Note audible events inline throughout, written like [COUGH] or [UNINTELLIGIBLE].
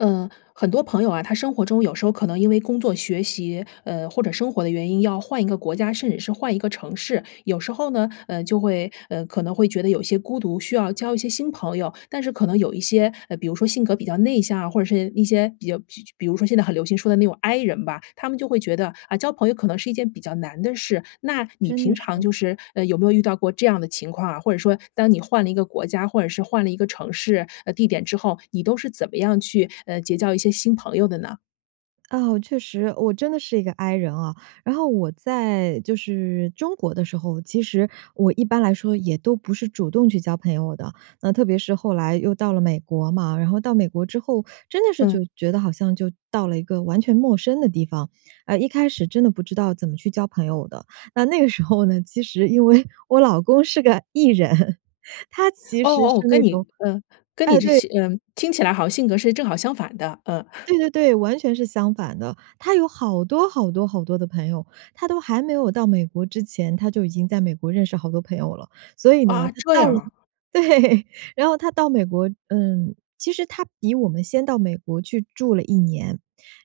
呃，很多朋友啊，他生活中有时候可能因为工作、学习，呃，或者生活的原因要换一个国家，甚至是换一个城市。有时候呢，呃，就会呃，可能会觉得有些孤独，需要交一些新朋友。但是可能有一些，呃，比如说性格比较内向啊，或者是一些比较就就比如说现在很流行说的那种 I 人吧，他们就会觉得-啊，交朋友可能是一件比较难的事。那你真平的是。常就是，呃，有没有遇到过这样的情况啊？或者说，当你换了一个国家，或者是换了一个城市，呃，地点之后，你都是怎么样去，呃，结交一些新朋友的呢？哦，确实，我真的是一个 I 人哦。然后我在就是中国的时候，其实我一般来说也都不是主动去交朋友的。那特别是后来又到了美国嘛，然后到美国之后，真的是就嗯。觉得好像就到了一个完全陌生的地方。哎，一开始真的不知道怎么去交朋友的。那那个时候呢，其实因为我老公是个 E 人，[CHUCKLES] 他其哦，实是哦，跟那你种呃，跟你哎，这对些嗯，听起来好像性格是正好相反的，嗯。[CHUCKLES] 对对对，完全是相反的。他有好多好多好多的朋友。他都还没有到美国之前，他就已经在美国认识好多朋友了。所以呢，啊，他这到样了啊。对，然后他到美国嗯，其实他比我们先到美国去住了1年。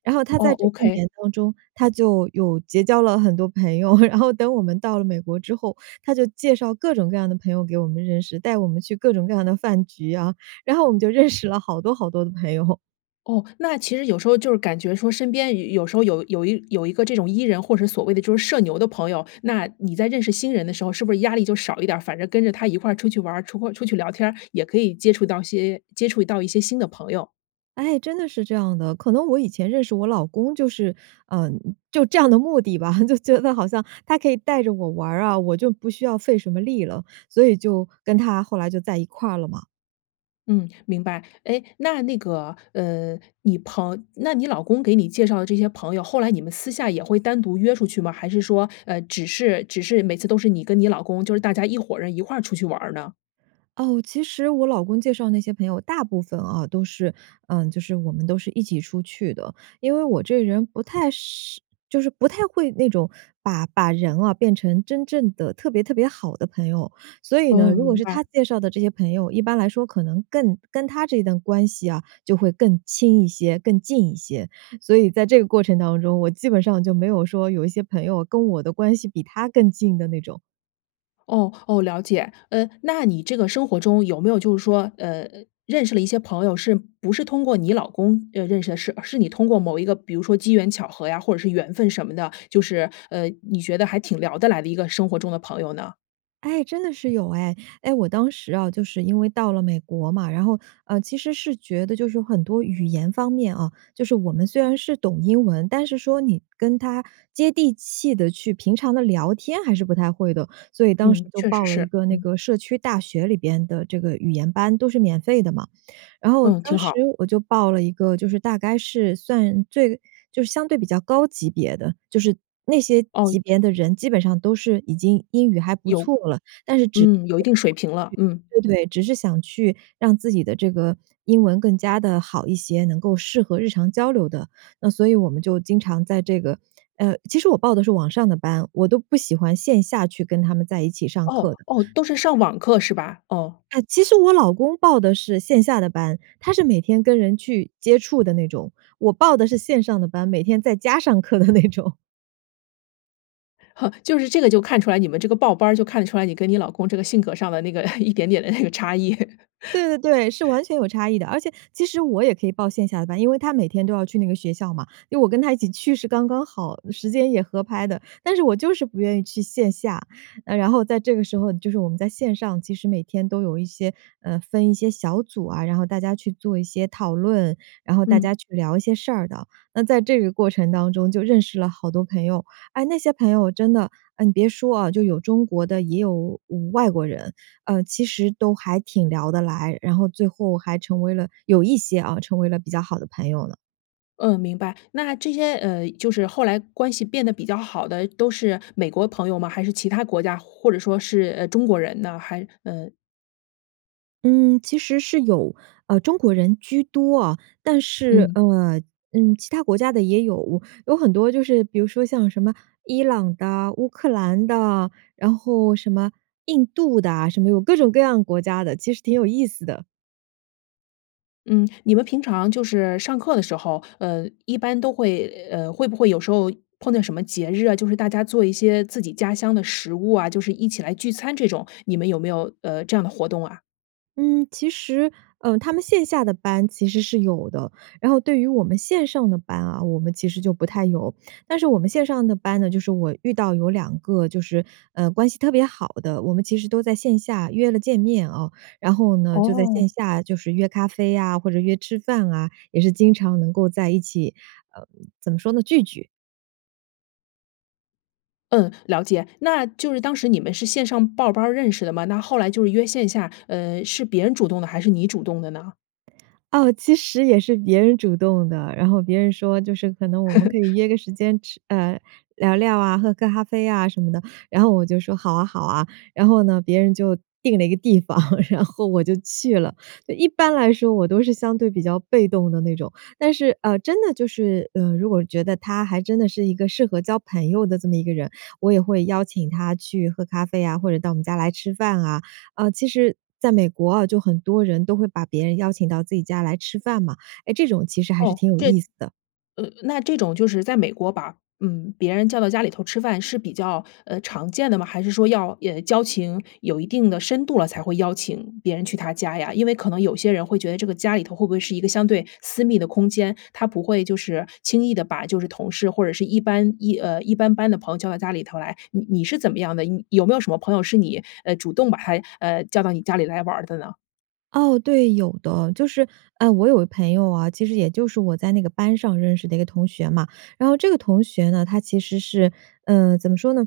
然后他哦在这1，okay。年当中，他就有结交了很多朋友。[CHUCKLES] 然后等我们到了美国之后，他就介绍各种各样的朋友给我们认识，带我们去各种各样的饭局呀。然后我们就认识了好多好多的朋友。哦，那其实有时候，就是感觉说身边有时候有有一有一个这种 E 人，或者所谓的就是社牛的朋友，那你在认识新人的时候是不是压力就少一点？反正跟着他一块出去玩儿，出阔出去聊天儿，也可以接触到些接触到一些新的朋友？哎，真的是这样的。可能我以前认识我老公就是呃，就这样的目的吧，就觉得好像他可以带着我玩儿啊，我就不需要费什么力了，所以就跟他后来就在一块儿了嘛。嗯，明白。哎，那那个，呃，你朋那你老公给你介绍的这些朋友，后来你们私下也会单独约出去吗？还是说，呃，只是只是每次都是你跟你老公就是大家一伙人一块出去玩儿呢？哦，其实我老公介绍那些朋友大部分哦，都是呃，就是我们都是一起出去的。因为我这个人不太是就是不太会那种把把人哦，变成真正地特别特别好的朋友。所以呢，哦，如果明是他白。介绍的这些朋友，一般来说可能更跟他这段关系啊，就会更亲一些，更近一些。所以在这个过程当中，我基本上就没有说有一些朋友跟我的关系比他更近的那种。哦，哦，了解。呃，那你这个生活中有没有就是说，呃，认识了一些朋友是不是通过你老公认认识的，是是你通过某一个比如说机缘巧合呀，或者是缘分什么的，就是，呃，你觉得还挺聊得来的一个生活中的朋友呢？哎，真的是有哎。哎，我当时哦，就是因为到了美国嘛，然后，呃，其实是觉得就是很多语言方面哦，就是我们虽然是懂英文，但是说你跟他接地气地去平常地聊天还是不太会的。所以当时嗯，就确报实了一是，个那嗯。个社区大学里边的这个语言班，都是免费的嘛。然后嗯，挺当时好。我就报了一个，就是大概是算最就是相对比较高级别的，就是那些哦。级别的人基本上都是已经英语还不有错了，但是只是嗯，有一定水想平了，嗯。去对，对，只是想去让自己的这个英文更加地好一些，能够适合日常交流的。那所以我们就经常在这个呃，其实我报的是网上的班，我都不喜欢线下去跟他们在一起上哦，课的。哦，都是上网课是吧？哦。哎，其实我老公报的是线下的班，他是每天跟人去接触的那种。我报的是线上的班，每天在家上课的那种。[LAUGHS] 就是这个就看出来，你们这个报班儿，就看得出来，你跟你老公这个性格上的那个 [CHUCKLES] 一点点的那个差异。[CHUCKLES] 对，对，对，是完全有差异的。而且其实我也可以报线下的班，因为他每天都要去那个学校嘛，因为我跟他一起去是刚刚好，时间也合拍的。但是我就是不愿意去线下。呃，然后在这个时候，嗯，就是我们在线上，其实每天都有一些，呃，分一些小组啊，然后大家去做一些讨论，然后大嗯。家去聊一些事儿的。那在这个过程当中，就认识了好多朋友。哎，那些朋友真的，哎，你别说哦，就有中国的，也有外国人，呃，其实都还挺聊得来，然后最后还成为了-有一些哦-成为了比较好的朋友了。嗯，明白。那这些，呃，就是后来关系变得比较好的，都是美国朋友吗？还是其他国家，或者说是，呃，中国人呢？还呃嗯，其实是有，呃，中国人居多哦。但是，嗯。呃，嗯，其他国家的也有，有很多就是比如说像什么伊朗的、乌克兰的，然后什么印度的，什么有各种各样国家的，其实挺有意思的。嗯，你们平常就是上课的时候，呃，一般都会呃，会不会有时候碰到什么节日啊，就是大家做一些自己家乡的食物啊，就是一起来聚餐这种，你们有没有，呃，这样的活动啊？嗯，其实，呃，他们线下的班其实是有的。然后对于我们线上的班啊，我们其实就不太有。但是我们线上的班呢，就是我遇到有2个就是，呃，关系特别好的，我们其实都在线下约了见面哦。然后呢，就在线哦。下就是约咖啡呀，或者约吃饭啊，也是经常能够在一起，呃，怎么说呢，聚聚。嗯，了解。那就是当时你们是线上报班儿认识的吗？那后来就是约线下，呃，是别人主动的，还是你主动的呢？哦，其实也是别人主动的。然后别人说，就是：“可能我们可以 [LAUGHS] 约个时间吃呃，聊聊啊、喝个咖啡呀什么的。”然后我就说：“好啊，好啊。”然后呢，别人就定了一个地方，[LAUGHS] 然后我就去了。呃，一般来说我都是相对比较被动的那种。但是，呃，真的就是，呃，如果觉得他还真的是一个适合交朋友的这么一个人，我也会邀请他去喝咖啡呀，或者到我们家来吃饭啊。呃，其实在美国哦，就很多人都会把别人邀请到自己家来吃饭嘛。哎，这种其实还是哦，挺有这意思的。呃那这种就是在美国把嗯，别人叫到家里头吃饭，是比较，呃，常见的吗？还是说要，呃，交情有一定的深度了，才会邀请别人去他家呀？因为可能有些人会觉得这个家里头会不会是一个相对私密的空间，他不会就是轻易地把就是同事或者是一般一呃一般般的朋友叫到家里头来。你你是怎么样的？你有没有什么朋友是你，呃，主动把他，呃，叫到你家里来玩儿的呢？哦，对，有的。就是，呃，我有个朋友哦，其实也就是我在那个班上认识的一个同学嘛。然后这个同学呢，他其实是呃，怎么说呢，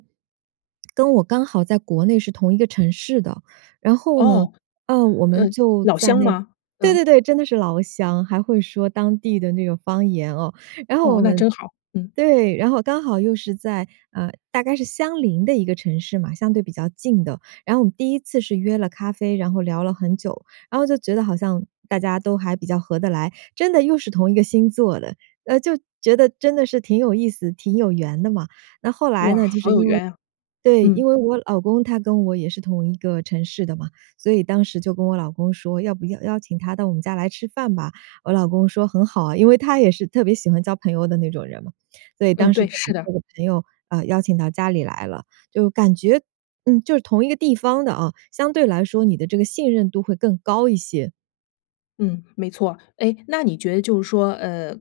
[SMACKS LIPS] 跟我刚好在国内是同一个城市的。然后呢，哦，呃，我呃，们就老在乡那吗？对嗯。对对，真的是老乡，还会说当地的那个方言哦。然后我哦，那们真好，嗯。对，然后刚好又是在呃，大概是相邻的一个城市嘛，相对比较近的。然后我们第1次是约了咖啡，然后聊了很久，然后就觉得好像大家都还比较合得来。真的又是同一个星座的，呃，就觉得真的是挺有意思、挺有缘的嘛。那后来哇，呢，就好是有因为缘呀，对，嗯。因为我老公他跟我也是同一个城市的嘛。所以当时就跟我老公说，要不要邀请他到我们家来吃饭吧，我老公说：“很好啊。”因为他也是特别喜欢交朋友的那种人嘛。所以嗯，当时对，就把是的。这个朋友，呃，邀请到家里来了。就感觉，嗯，就是同一个地方的啊，相对来说你的这个信任度会更高一些。嗯，没错。哎，那你觉得就是说，呃，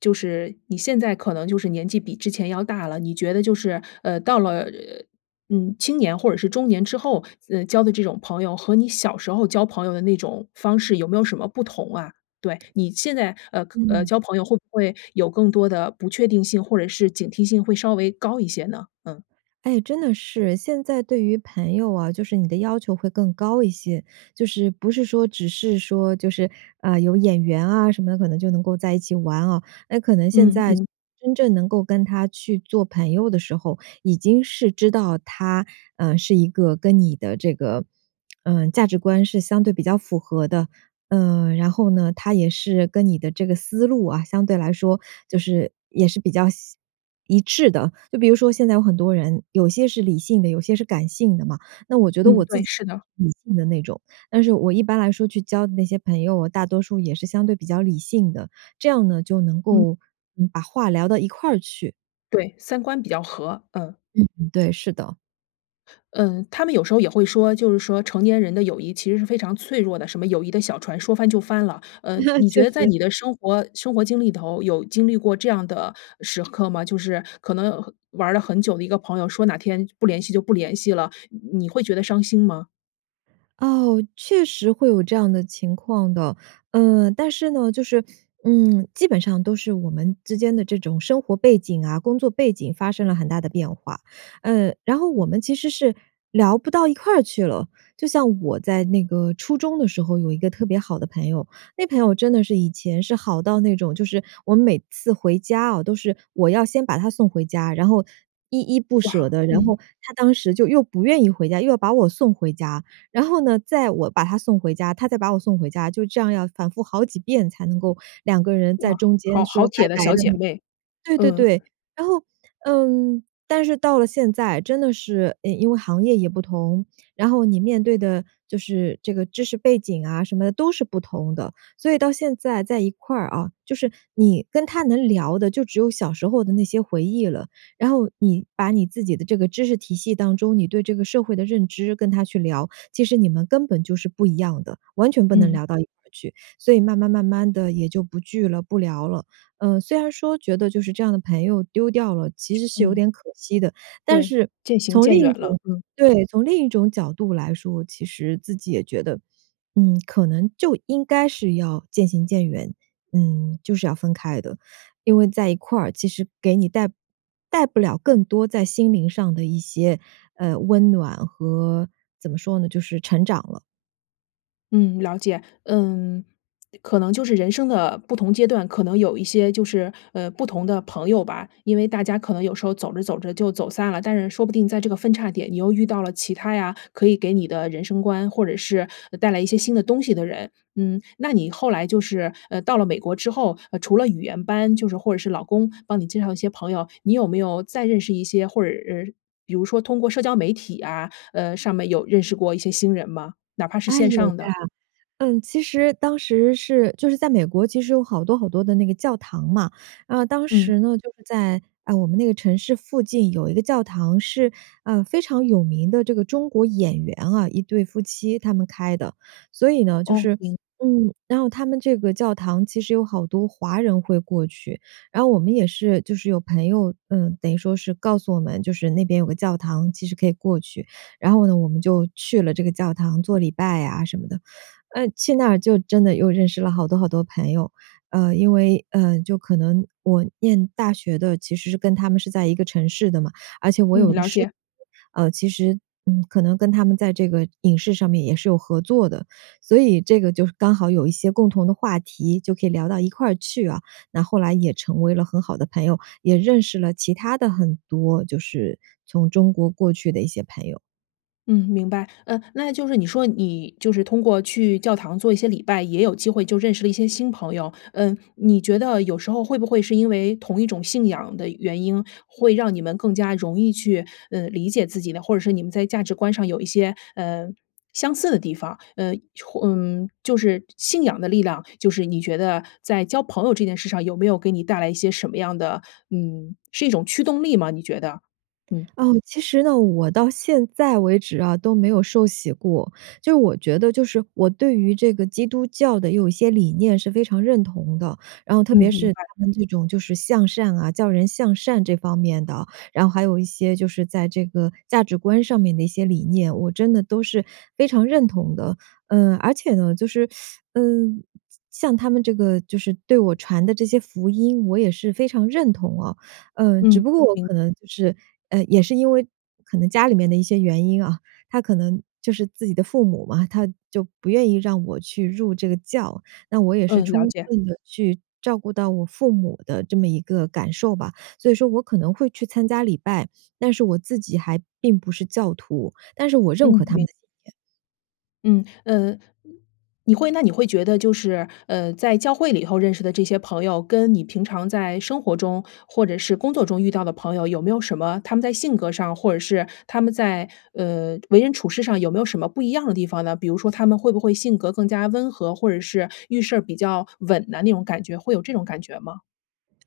就是你现在可能就是年纪比之前要大了，你觉得就是，呃，到了呃呃嗯，青年或者是中年之后，嗯，交的这种朋友和你小时候交朋友的那种方式有没有什么不同啊？对，你现在，呃呃，嗯。交朋友会不会有更多的不确定性，或者是警惕性会稍微高一些呢？嗯。哎，真的是哎。现在对于朋友啊，就是你的要求会更高一些。就是，不是说只是说就是，啊，有眼缘啊什么的，可能就能够在一起玩哦。呃，可能现嗯，在去嗯。真正能够跟他去做朋友的时候，已经是知道他，嗯，是一个跟你的这个，[SMACKS LIPS] 嗯，价值观是相对比较符合的。呃，然后呢，他也是跟你的这个思路啊，相对来说就是，也是比较像一致的。就比如说现在有很多人，有些是理性的，有些是感性的嘛。那我觉得嗯，我自对，己是 [UNINTELLIGIBLE] 的。理性的那种。但是我一般来说去交的那些朋友，大多数也是相对比较理性的，这样呢，就能嗯。够，嗯把话聊到一块儿去。对，三观比较合，嗯。嗯，对，是的。嗯，他们有时候也会说就是说成年人的友谊其实是非常脆弱的，什么友谊的小船说翻就翻了。呃，[LAUGHS] 你觉确得在实。你的生活生活经历里头，有经历过这样的时刻吗？就是可能和玩了很久的一个朋友，说哪天不联系就不联系了，你你会觉得伤心吗？哦，确实会有这样的情况的。呃，但是呢，就是，嗯，基本上都是我们之间的这种生活背景啊、工作背景发生了很大的变化，呃，然后我们其实是聊不到一块去了。就像我在那个初中的时候，有一个特别好的朋友，那朋友真的是以前是好到那种，就是我每次回家啊，都是我要先把她送回家，然后依依不舍哇，的，然嗯。后她当时就又不愿意回家，又要把我送回家。然后呢，再我把她送回家，她再把我送回家，就这样要反复好几遍才能够2个人在哇，中间好好说拜铁的拜小的那姐种妹，对对嗯。对。然后，嗯，但是到了现在，真的是，呃，因为行业也不同，然后你面对的就是这个知识背景啊，什么的都是不同的，所以到现在在一块儿哦，就是你跟她能聊的就只有小时候的那些回忆了。然后你把你自己的这个知识体系当中，你对这个社会的认知跟她去聊，其实你们根本就是不一样的，完全不能嗯。聊到一块儿去，所以慢慢慢慢地也就不聚了、不聊了。呃，虽然说觉得就是这样的朋友丢掉了，其实是有嗯，点可惜的，但对，是渐行从另渐远一了，种嗯。对，从另一种角度来说，其实自己也觉得，嗯，可能就应该是要渐行渐远，嗯，就是要分开的。因为在一块儿，其实给你带带不了更多在心灵上的一些，呃，温暖和怎么说呢，就是成长了。嗯，了解。嗯，可能就是人生的不同阶段，可能有一些就是，呃，不同的朋友吧，因为大家可能有时候走着走着就走散了，但是说不定在这个分岔点你又遇到了其他呀，可以给你的人生观，或者是带来一些新的东西的人。嗯，那你后来就是，呃，到了美国之后，呃，除了语言班，就是或者是老公帮你介绍一些朋友，你有没有再认识一些或者是比如说通过社交媒体啊，呃，上面有认识过一些新人吗？哪怕是哎，线有的。上的。嗯，其实当时是就是在美国其实有好多好多的那个教堂嘛，呃，当嗯。时呢，就是在，呃，我们那个城市附近有一个教堂是，呃，非常有名的这个中国演员啊，一对夫妻他们开的。所以呢就哦，是明嗯，然后他们这个教堂其实有好多华人会过去，然后我们也是就是有朋友，呃，等于说是告诉我们，就是那边有个教堂其实可以过去。然后呢，我们就去了这个教堂，做礼拜啊什么的。呃，去那儿就真的又认识了好多好多朋友。呃，因为，呃，就可能我念大学的，其实是跟他们是在一个城市的嘛，而且我嗯，有一个了师姐，解。呃，其实，嗯，可能跟他们在这个影视上面也是有合作的，所以这个就是刚好有一些共同的话题，就可以聊到一块去啊。那后来也成为了很好的朋友，也认识了其他的很多就是从中国过去的一些朋友。嗯，明白。呃，那就是你说你就是通过去教堂做一些礼拜，也有机会就认识了一些新朋友。嗯，你觉得有时候，会不会是因为同一种信仰的原因，会让你们更加容易去，嗯，理解自己呢？或者是你们在价值观上有一些，呃，相似的地方，呃，或嗯，就是信仰的力量，就是你觉得在交朋友这件事上，有没有给你带来一些什么样的嗯，是一种驱动力吗？你觉得，嗯。哦，其实呢，我到现在为止啊，都没有受洗过。就我觉得就是我对于这个基督教的有一些理念是非常认同的，然后特嗯，别明是白。他们这种就是向善啊教人向善这方面的，然后还有一些就是在这个价值观上面的一些理念，我真的都是非常认同的。呃，而且呢，就是，[SUCKS TEETH] 嗯，像像他们这个，就是对我传的这些福音，我也是非常认同哦。呃，只嗯，不过我明可能就是呃，也是因为可能家里面的一些原因啊，[CHUCKLES] 他可能就是自己的父母嘛，他就不愿意让我去入这个教，那我也是嗯，了充解。分地去照顾到我父母的这么一个感受吧。所以说我可能会去参加礼拜，但是我自己还并不是教徒，但是我认可嗯，他们明的信念。嗯，呃，你会那你会觉得就是，呃，在教会里头认识的这些朋友，跟你平常在生活中，或者是工作中遇到的朋友，有没有什么他们在性格上，或者是他们在，呃，为人处事上，有没有什么不一样的地方呢？比如说，他们会不会性格更加温和，或者是遇事儿比较稳呐，那种感觉。会有这种感觉吗？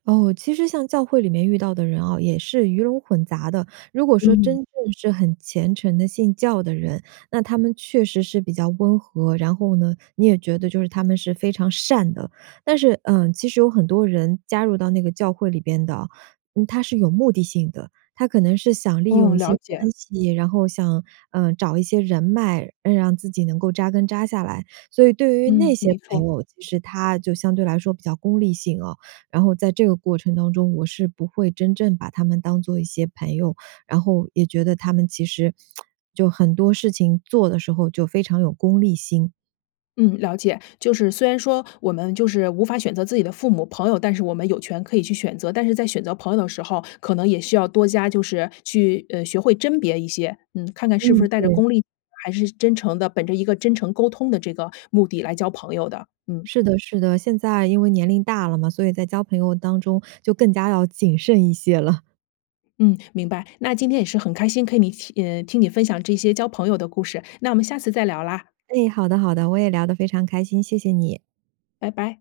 哦，其实像教会里面遇到的人哦，也是鱼龙混杂的。如果说真嗯。正是很虔诚的信教的人，那他们确实是比较温和，然后呢，你也觉得就是他们是非常善的。但是，呃，其实有很多人，加入到那个教会里边的哦，嗯，他是有目的性的。他可能是想利用嗯，一些了解。关系，然后想，呃，找一些人脉，让自己能够扎根扎下来。所以对于那嗯，些没朋错。友，其实他就相对来说比较功利性哦，然后在这个过程当中，我是不会真正把他们当做一些朋友，然后也觉得他们其实 [SMACKS LIPS] 就很多事情做的时候就非常有功利心。嗯，了解。就是虽然说，我们就是无法选择自己的父母、朋友，但是我们有权可以去选择。但是在选择朋友的时候，可能也需要多加就是去，呃，学会甄别一些。嗯，看看是不嗯，是带着对。功利，还是真诚的，本着一个真诚沟通的这个目的来交朋友的，嗯。是的，是的，现在因为年龄大了嘛，所以在交朋友当中，就更加要谨慎一些了。嗯，明白。那今天也是很开心跟你一起呃，听你分享这些交朋友的故事，那我们下次再聊啦。哎，好的，好的。我也聊得非常开心，谢谢你。拜拜。